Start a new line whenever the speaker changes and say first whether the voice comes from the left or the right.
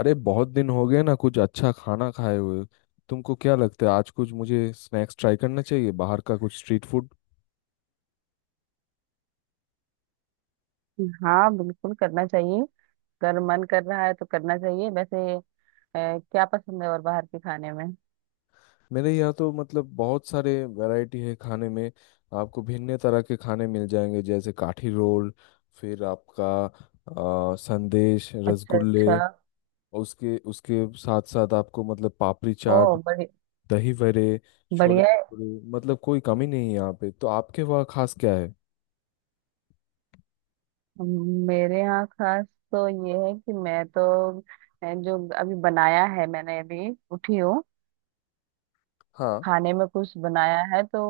left: अरे बहुत दिन हो गए ना कुछ अच्छा खाना खाए हुए। तुमको क्या लगता है, आज कुछ मुझे स्नैक्स ट्राई करना चाहिए? बाहर का कुछ स्ट्रीट फूड।
right: हाँ, बिल्कुल करना चाहिए। अगर मन कर रहा है तो करना चाहिए। वैसे क्या पसंद है और बाहर के खाने में?
left: मेरे यहाँ तो मतलब बहुत सारे वैरायटी है खाने में। आपको भिन्न तरह के खाने मिल जाएंगे, जैसे काठी रोल, फिर आपका संदेश,
right: अच्छा,
left: रसगुल्ले।
right: अच्छा।
left: और उसके उसके साथ साथ आपको मतलब पापड़ी
right: ओ,
left: चाट,
right: बड़ी
left: दही वड़े, छोले
right: बढ़िया है।
left: भटूरे। मतलब कोई कमी नहीं है यहाँ पे। तो आपके वहाँ खास क्या है?
right: मेरे यहाँ खास तो ये है कि मैं तो जो अभी बनाया है, मैंने अभी उठी हूँ।
left: हाँ।
right: खाने में कुछ बनाया है तो।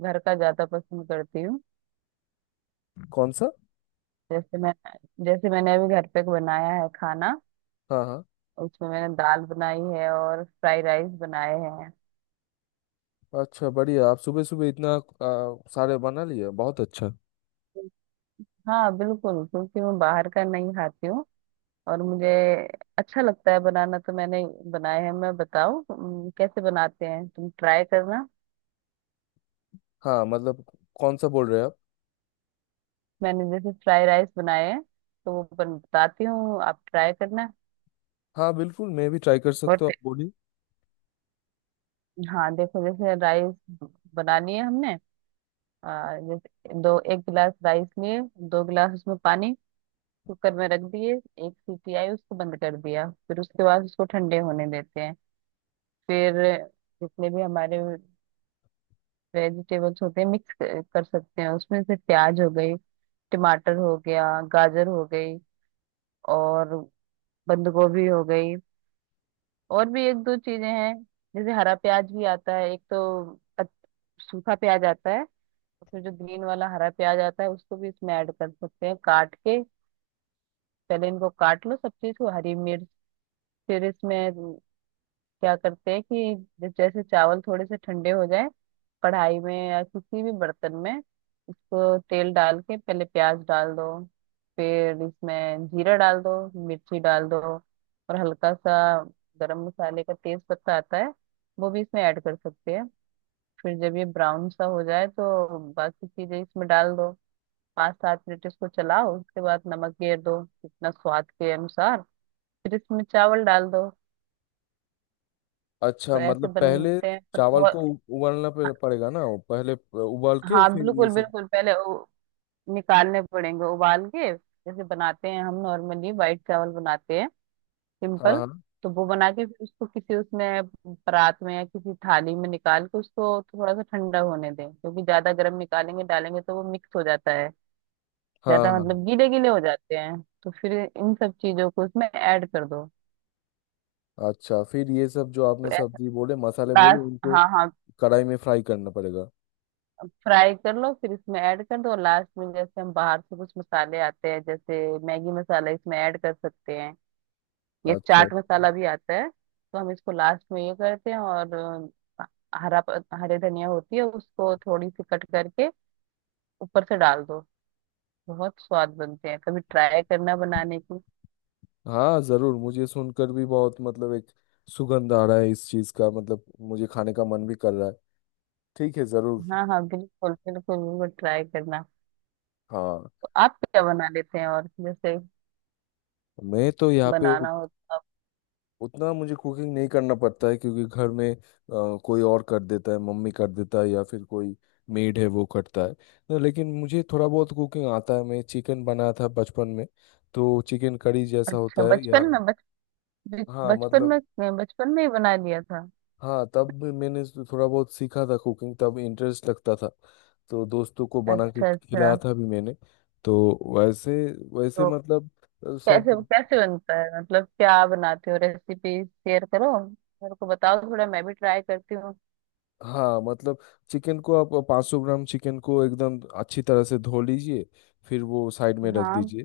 right: घर का ज्यादा पसंद करती हूँ।
left: कौन सा?
right: जैसे मैं जैसे मैंने अभी घर पे बनाया है खाना।
left: हाँ हाँ।
right: उसमें मैंने दाल बनाई है और फ्राइड राइस बनाए हैं।
left: अच्छा बढ़िया, आप सुबह सुबह इतना सारे बना लिए, बहुत अच्छा।
right: हाँ बिल्कुल, क्योंकि मैं बाहर का नहीं खाती हूँ। और मुझे अच्छा लगता है बनाना, तो मैंने बनाए हैं। मैं बताओ, कैसे बनाते हैं तुम, ट्राई करना।
left: हाँ मतलब, कौन सा बोल रहे हैं आप?
right: मैंने जैसे फ्राई राइस बनाए हैं तो वो बताती हूँ, आप ट्राई करना।
left: हाँ बिल्कुल, मैं भी ट्राई कर
right: बहुत
left: सकता हूँ,
right: टे-
left: आप बोलिए।
right: हाँ, देखो। जैसे राइस बनानी है हमने। जैसे दो एक गिलास राइस लिए, 2 गिलास उसमें पानी, कुकर में रख दिए। एक सीटी आई, उसको बंद कर दिया। फिर उसके बाद उसको ठंडे होने देते हैं। फिर जितने भी हमारे वेजिटेबल्स होते हैं मिक्स कर सकते हैं उसमें, से प्याज हो गई, टमाटर हो गया, गाजर हो गई, और बंद गोभी हो गई। और भी एक दो चीजें हैं, जैसे हरा प्याज भी आता है। एक तो सूखा प्याज आता है, और फिर जो ग्रीन वाला हरा प्याज आता है, उसको भी इसमें ऐड कर सकते हैं काट के। पहले इनको काट लो सब चीज को, हरी मिर्च। फिर इसमें क्या करते हैं कि जब जैसे चावल थोड़े से ठंडे हो जाए, कढ़ाई में या किसी भी बर्तन में उसको तेल डाल के पहले प्याज डाल दो। फिर इसमें जीरा डाल दो, मिर्ची डाल दो। और हल्का सा गरम मसाले का तेज पत्ता आता है, वो भी इसमें ऐड कर सकते हैं। फिर जब ये ब्राउन सा हो जाए तो बाकी चीजें इसमें डाल दो। 5-7 मिनट इसको चलाओ, उसके बाद नमक घेर दो जितना स्वाद के अनुसार। फिर इसमें चावल डाल दो।
left: अच्छा
right: तो ऐसे
left: मतलब, पहले
right: बनते हैं, पर
left: चावल को
right: बहुत।
left: उबालना पड़ेगा ना वो पहले, उबाल के
right: हाँ
left: फिर ये
right: बिल्कुल
left: सब।
right: बिल्कुल, पहले निकालने पड़ेंगे उबाल के, जैसे बनाते हैं हम नॉर्मली वाइट चावल बनाते हैं
left: हाँ
right: सिंपल।
left: हाँ
right: तो वो बना के फिर उसको किसी, उसमें परात में या किसी थाली में निकाल के उसको थोड़ा सा ठंडा होने दें, क्योंकि ज्यादा गर्म निकालेंगे, डालेंगे तो वो मिक्स हो जाता है।
left: हाँ
right: ज्यादा
left: हाँ
right: मतलब गीले गीले हो जाते हैं। तो फिर इन सब चीजों को इसमें ऐड कर दो।
left: हाँ। अच्छा, फिर ये सब जो
right: तो
left: आपने
right: ऐसा।
left: सब्जी बोले मसाले बोले,
right: लास्ट,
left: उनको
right: हाँ हाँ।
left: कढ़ाई में फ्राई करना पड़ेगा?
right: फ्राई कर लो, फिर इसमें ऐड कर दो लास्ट में। जैसे हम बाहर से कुछ मसाले आते हैं, जैसे मैगी मसाला इसमें ऐड कर सकते हैं। ये
left: अच्छा,
right: चाट मसाला भी आता है, तो हम इसको लास्ट में ये करते हैं। और हरे धनिया होती है, उसको थोड़ी सी कट करके ऊपर से डाल दो। बहुत स्वाद बनते हैं, कभी ट्राई करना बनाने की।
left: हाँ जरूर। मुझे सुनकर भी बहुत मतलब एक सुगंध आ रहा है इस चीज का, मतलब मुझे खाने का मन भी कर रहा है। ठीक है, जरूर।
right: हाँ हाँ, बिल्कुल बिल्कुल बिल्कुल ट्राई करना।
left: हाँ,
right: तो आप क्या बना लेते हैं, और जैसे
left: मैं तो यहाँ पे
right: बनाना हो तो आप।
left: उतना मुझे कुकिंग नहीं करना पड़ता है, क्योंकि घर में कोई और कर देता है, मम्मी कर देता है, या फिर कोई मेड है वो करता है। तो लेकिन मुझे थोड़ा बहुत कुकिंग आता है, मैं चिकन बनाया था बचपन में। तो चिकन करी जैसा
right: अच्छा,
left: होता है या।
right: बचपन में? बच
left: हाँ
right: बचपन
left: मतलब।
right: में, बचपन में ही बना लिया था?
left: हाँ, तब भी मैंने थोड़ा बहुत सीखा था कुकिंग, तब इंटरेस्ट लगता था, तो दोस्तों को बना के
right: अच्छा अच्छा।
left: खिलाया था भी मैंने। तो वैसे वैसे
right: तो
left: मतलब सब।
right: कैसे कैसे बनता है, मतलब क्या बनाते हो? रेसिपी शेयर करो, मेरे को बताओ थोड़ा, मैं भी ट्राई करती हूँ।
left: हाँ मतलब, चिकन को आप, 500 ग्राम चिकन को एकदम अच्छी तरह से धो लीजिए। फिर वो साइड में रख
right: हाँ।
left: दीजिए।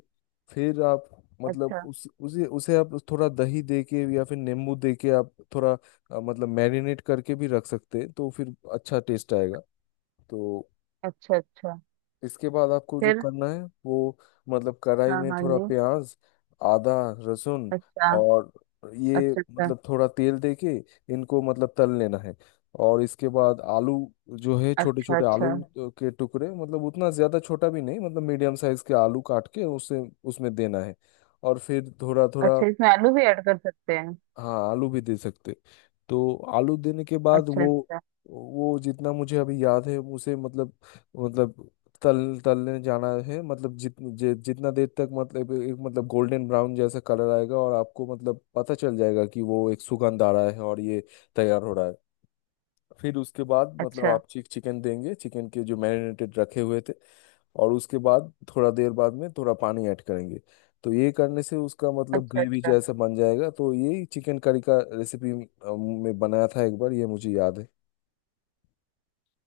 left: फिर आप मतलब
right: अच्छा
left: उस उसे उसे आप थोड़ा दही दे के या फिर नींबू दे के आप थोड़ा मतलब मैरिनेट करके भी रख सकते हैं, तो फिर अच्छा टेस्ट आएगा। तो
right: अच्छा अच्छा।
left: इसके बाद आपको जो
right: फिर।
left: करना है वो मतलब, कढ़ाई
right: हाँ
left: में
right: हाँ
left: थोड़ा
right: जी।
left: प्याज, आदा, लहसुन,
right: अच्छा
left: और ये
right: अच्छा अच्छा
left: मतलब थोड़ा तेल देके इनको मतलब तल लेना है। और इसके बाद आलू, जो है छोटे
right: अच्छा
left: छोटे आलू
right: अच्छा
left: के टुकड़े, मतलब उतना ज़्यादा छोटा भी नहीं, मतलब मीडियम साइज के आलू काट के उसे उसमें देना है। और फिर थोड़ा थोड़ा।
right: अच्छा। इसमें आलू भी ऐड कर सकते हैं?
left: हाँ आलू भी दे सकते। तो आलू देने के बाद
right: अच्छा
left: वो,
right: अच्छा
left: जितना मुझे अभी याद है उसे मतलब, मतलब तल तलने जाना है, मतलब जितना देर तक, मतलब एक मतलब, गोल्डन ब्राउन जैसा कलर आएगा और आपको मतलब पता चल जाएगा कि वो एक सुगंध आ रहा है और ये तैयार हो रहा है। फिर उसके बाद मतलब
right: अच्छा
left: आप चिकन देंगे, चिकन के जो मैरिनेटेड रखे हुए थे। और उसके बाद थोड़ा देर बाद में थोड़ा पानी ऐड करेंगे, तो ये करने से उसका मतलब
right: अच्छा
left: ग्रेवी
right: अच्छा
left: जैसा बन जाएगा। तो यही चिकन करी का रेसिपी में बनाया था एक बार, ये मुझे याद है।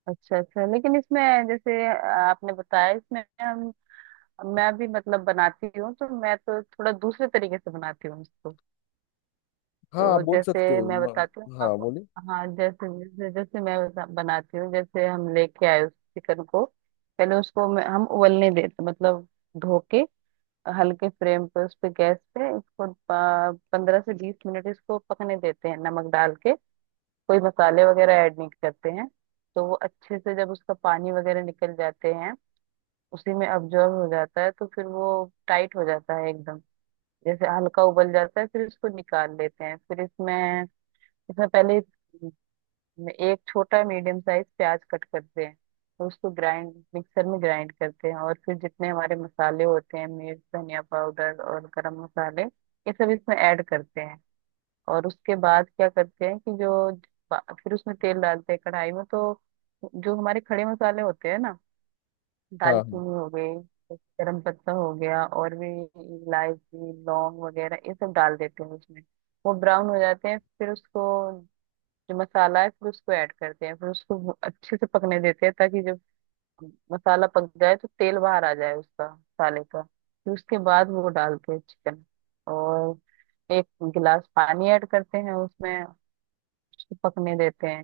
right: अच्छा अच्छा। लेकिन इसमें, जैसे आपने बताया इसमें, हम, मैं भी मतलब बनाती हूँ तो, मैं तो थोड़ा दूसरे तरीके से बनाती हूँ इसको।
left: हाँ आप
right: तो
left: बोल सकते
right: जैसे
left: हैं,
right: मैं बताती हूँ
left: हाँ
right: आप।
left: बोलिए।
right: हाँ, जैसे जैसे जैसे मैं बनाती हूँ, जैसे हम लेके आए उस चिकन को। पहले उसको हम उबलने देते, मतलब धो के, हल्के फ्लेम पे उस पे, गैस पे इसको 15 से 20 मिनट इसको पकने देते हैं नमक डाल के। कोई मसाले वगैरह ऐड नहीं करते हैं। तो वो अच्छे से जब उसका पानी वगैरह निकल जाते हैं, उसी में अब्जॉर्ब हो जाता है, तो फिर वो टाइट हो जाता है एकदम, जैसे हल्का उबल जाता है। फिर इसको निकाल लेते हैं। फिर इसमें इसमें पहले एक छोटा मीडियम साइज प्याज कट करते हैं। तो उसको ग्राइंड, मिक्सर में ग्राइंड करते हैं, और फिर जितने हमारे मसाले होते हैं, मिर्च धनिया पाउडर और गरम मसाले, ये सब इसमें ऐड करते हैं। और उसके बाद क्या करते हैं कि जो फिर उसमें तेल डालते हैं कढ़ाई में, तो जो हमारे खड़े मसाले होते हैं ना,
left: हाँ हाँ
right: दालचीनी हो गई, गरम पत्ता हो गया, और भी इलायची लौंग वगैरह, ये सब डाल देते हैं उसमें। वो ब्राउन हो जाते हैं, फिर उसको, जो मसाला है फिर उसको ऐड करते हैं। फिर उसको अच्छे से पकने देते हैं, ताकि जब मसाला पक जाए तो तेल बाहर आ जाए उसका, मसाले का। फिर उसके बाद वो डालते हैं चिकन, और एक गिलास पानी ऐड करते हैं उसमें। उसको पकने देते हैं,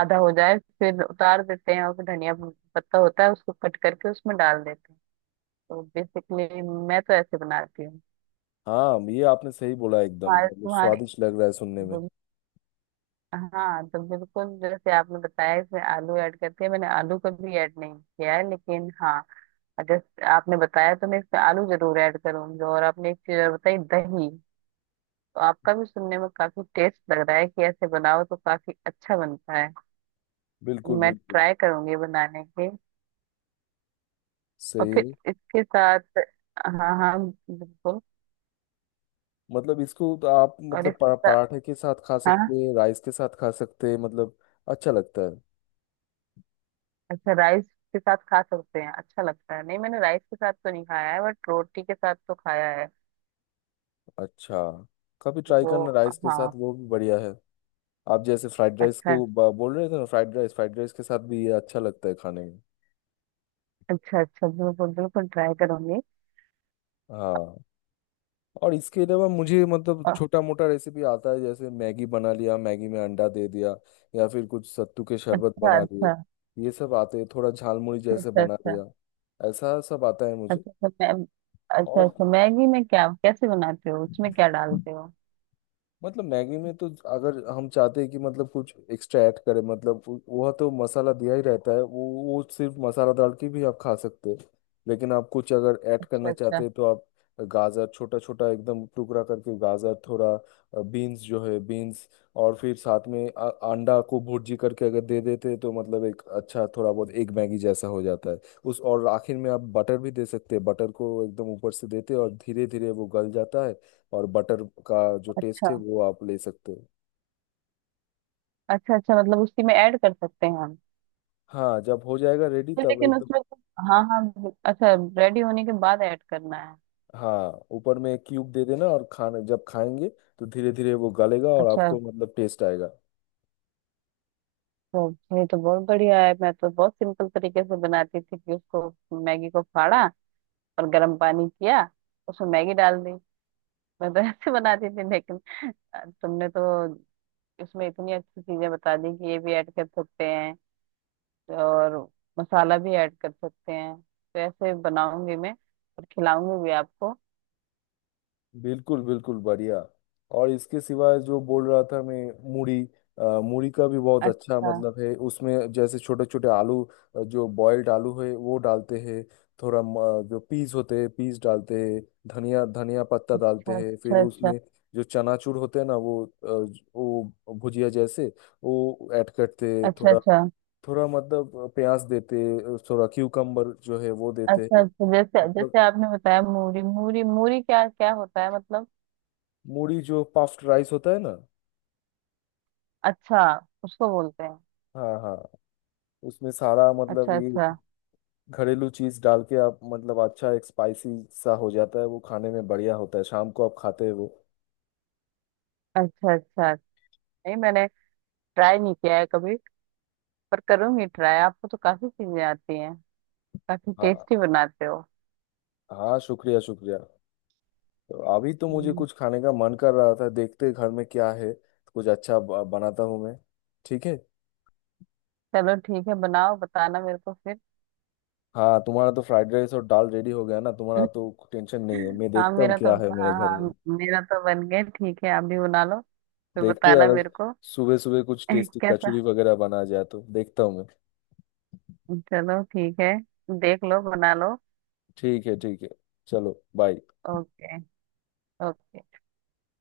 right: आधा हो जाए फिर उतार देते हैं। और फिर धनिया पत्ता होता है, उसको कट करके उसमें डाल देते हैं। तो बेसिकली मैं तो ऐसे बनाती हूँ।
left: हाँ। ये आपने सही बोला, एकदम
right: तुम्हारे
left: मतलब
right: तुम्हारे
left: स्वादिष्ट लग रहा है सुनने में।
right: हाँ। तो बिल्कुल जैसे आपने बताया इसमें आलू ऐड करते हैं, मैंने आलू कभी ऐड नहीं किया है, लेकिन हाँ, अगर आपने बताया तो मैं इसमें आलू जरूर ऐड करूंगी। और आपने एक चीज और बताई, दही। तो आपका भी सुनने में काफी टेस्ट लग रहा है, कि ऐसे बनाओ तो काफी अच्छा बनता है।
left: बिल्कुल
right: मैं
left: बिल्कुल।
right: ट्राई करूंगी बनाने की।
left: सही
right: और फिर
left: है।
right: इसके साथ। हाँ हाँ, बिल्कुल।
left: मतलब इसको तो आप
right: और
left: मतलब
right: इसके साथ,
left: पराठे के साथ खा
right: हाँ।
left: सकते हैं, राइस के साथ खा सकते हैं, मतलब अच्छा लगता है।
right: अच्छा, राइस के साथ खा सकते हैं, अच्छा लगता है? नहीं, मैंने राइस के साथ तो नहीं खाया है, बट रोटी के साथ तो खाया है।
left: अच्छा, कभी ट्राई
right: वो,
left: करना राइस के
right: हाँ।
left: साथ, वो भी बढ़िया है। आप जैसे फ्राइड राइस
right: अच्छा
left: को बोल रहे थे ना फ्राइड राइस, फ्राइड राइस के साथ भी ये अच्छा लगता है खाने में।
right: अच्छा अच्छा, बिल्कुल बिल्कुल ट्राई करूंगी।
left: हाँ। और इसके अलावा मुझे मतलब
right: और
left: छोटा मोटा रेसिपी आता है, जैसे मैगी बना लिया, मैगी में अंडा दे दिया, या फिर कुछ सत्तू के शरबत
right: अच्छा
left: बना लिए,
right: अच्छा
left: ये सब आते हैं, थोड़ा झालमुड़ी जैसे
right: अच्छा
left: बना
right: अच्छा
left: लिया, ऐसा सब आता है मुझे।
right: अच्छा अच्छा अच्छा। मैं, अच्छा
left: और
right: अच्छा, मैगी में क्या, कैसे बनाते हो, उसमें क्या डालते हो?
left: मतलब मैगी में तो, अगर हम चाहते हैं कि मतलब कुछ एक्स्ट्रा ऐड करें, मतलब वो वह तो मसाला दिया ही रहता है, वो सिर्फ मसाला डाल के भी आप खा सकते हैं। लेकिन आप कुछ अगर ऐड
right: अच्छा
left: करना
right: अच्छा
left: चाहते हैं, तो आप गाजर छोटा छोटा एकदम टुकड़ा करके, गाजर थोड़ा, बीन्स जो है बीन्स, और फिर साथ में अंडा को भुर्जी करके अगर दे देते हैं, तो मतलब एक अच्छा थोड़ा बहुत एक मैगी जैसा हो जाता है। उस, और आखिर में आप बटर भी दे सकते हैं। बटर को एकदम ऊपर से देते हैं और धीरे धीरे वो गल जाता है, और बटर का जो
right: अच्छा
left: टेस्ट है वो आप ले सकते हो।
right: अच्छा अच्छा, मतलब उसी में ऐड कर सकते हैं हम?
left: हाँ, जब हो जाएगा रेडी
right: तो
left: तब
right: लेकिन
left: एकदम।
right: उसमें तो, हाँ हाँ अच्छा, रेडी होने के बाद ऐड करना है?
left: हाँ, ऊपर में क्यूब दे देना और खाना जब खाएंगे, तो धीरे धीरे वो गलेगा और
right: अच्छा,
left: आपको मतलब टेस्ट आएगा।
right: तो ये तो बहुत बढ़िया है। मैं तो बहुत सिंपल तरीके से बनाती थी, कि उसको मैगी को फाड़ा, और गर्म पानी किया, उसमें मैगी डाल दी। मैं तो ऐसे बनाती थी, लेकिन तुमने तो उसमें इतनी अच्छी चीजें बता दी, कि ये भी ऐड कर सकते हैं और मसाला भी ऐड कर सकते हैं। तो ऐसे बनाऊंगी मैं, और खिलाऊंगी भी आपको।
left: बिल्कुल बिल्कुल, बढ़िया। और इसके सिवाय जो बोल रहा था मैं, मूढ़ी। मूढ़ी का भी बहुत अच्छा
right: अच्छा
left: मतलब है, उसमें जैसे छोटे छोटे आलू, जो बॉयल्ड आलू है वो डालते हैं। थोड़ा जो पीस होते हैं पीस डालते हैं, धनिया धनिया पत्ता डालते हैं। फिर
right: अच्छा अच्छा
left: उसमें जो चनाचूर होते हैं ना, वो भुजिया जैसे, वो ऐड करते हैं
right: अच्छा अच्छा
left: थोड़ा।
right: अच्छा
left: थोड़ा मतलब प्याज देते हैं, थोड़ा क्यूकम्बर जो है वो देते
right: अच्छा
left: हैं।
right: अच्छा, जैसे जैसे
left: मतलब
right: आपने बताया, मूरी मूरी मूरी क्या क्या होता है मतलब?
left: मूढ़ी जो पफ्ड राइस होता है ना।
right: अच्छा, उसको बोलते हैं।
left: हाँ हाँ। उसमें सारा मतलब
right: अच्छा
left: ये
right: अच्छा
left: घरेलू चीज डाल के आप मतलब अच्छा एक स्पाइसी सा हो जाता है, वो खाने में बढ़िया होता है, शाम को आप खाते हो।
right: अच्छा अच्छा। नहीं, मैंने ट्राई नहीं किया है कभी, पर करूंगी ट्राई। आपको तो काफी चीजें आती हैं, काफी
left: हाँ।
right: टेस्टी बनाते हो।
left: हाँ शुक्रिया शुक्रिया। तो अभी तो मुझे
right: हम्म।
left: कुछ खाने का मन कर रहा था, देखते घर में क्या है। कुछ अच्छा बनाता हूँ मैं। ठीक है।
right: चलो ठीक है, बनाओ बताना मेरे को फिर।
left: हाँ, तुम्हारा तो फ्राइड राइस और दाल रेडी हो गया ना, तुम्हारा तो टेंशन नहीं है। मैं
right: हाँ,
left: देखता हूँ
right: मेरा तो,
left: क्या है मेरे
right: हाँ
left: घर
right: हाँ,
left: में।
right: मेरा तो बन गया। ठीक है, आप भी बना लो, फिर
left: देखते हैं
right: बताना
left: यार,
right: मेरे को।
left: सुबह सुबह कुछ टेस्टी
right: कैसा,
left: कचौरी वगैरह बना जाए तो देखता हूँ मैं।
right: चलो ठीक है, देख लो बना लो।
left: ठीक है ठीक है। चलो बाय।
right: ओके। ओके।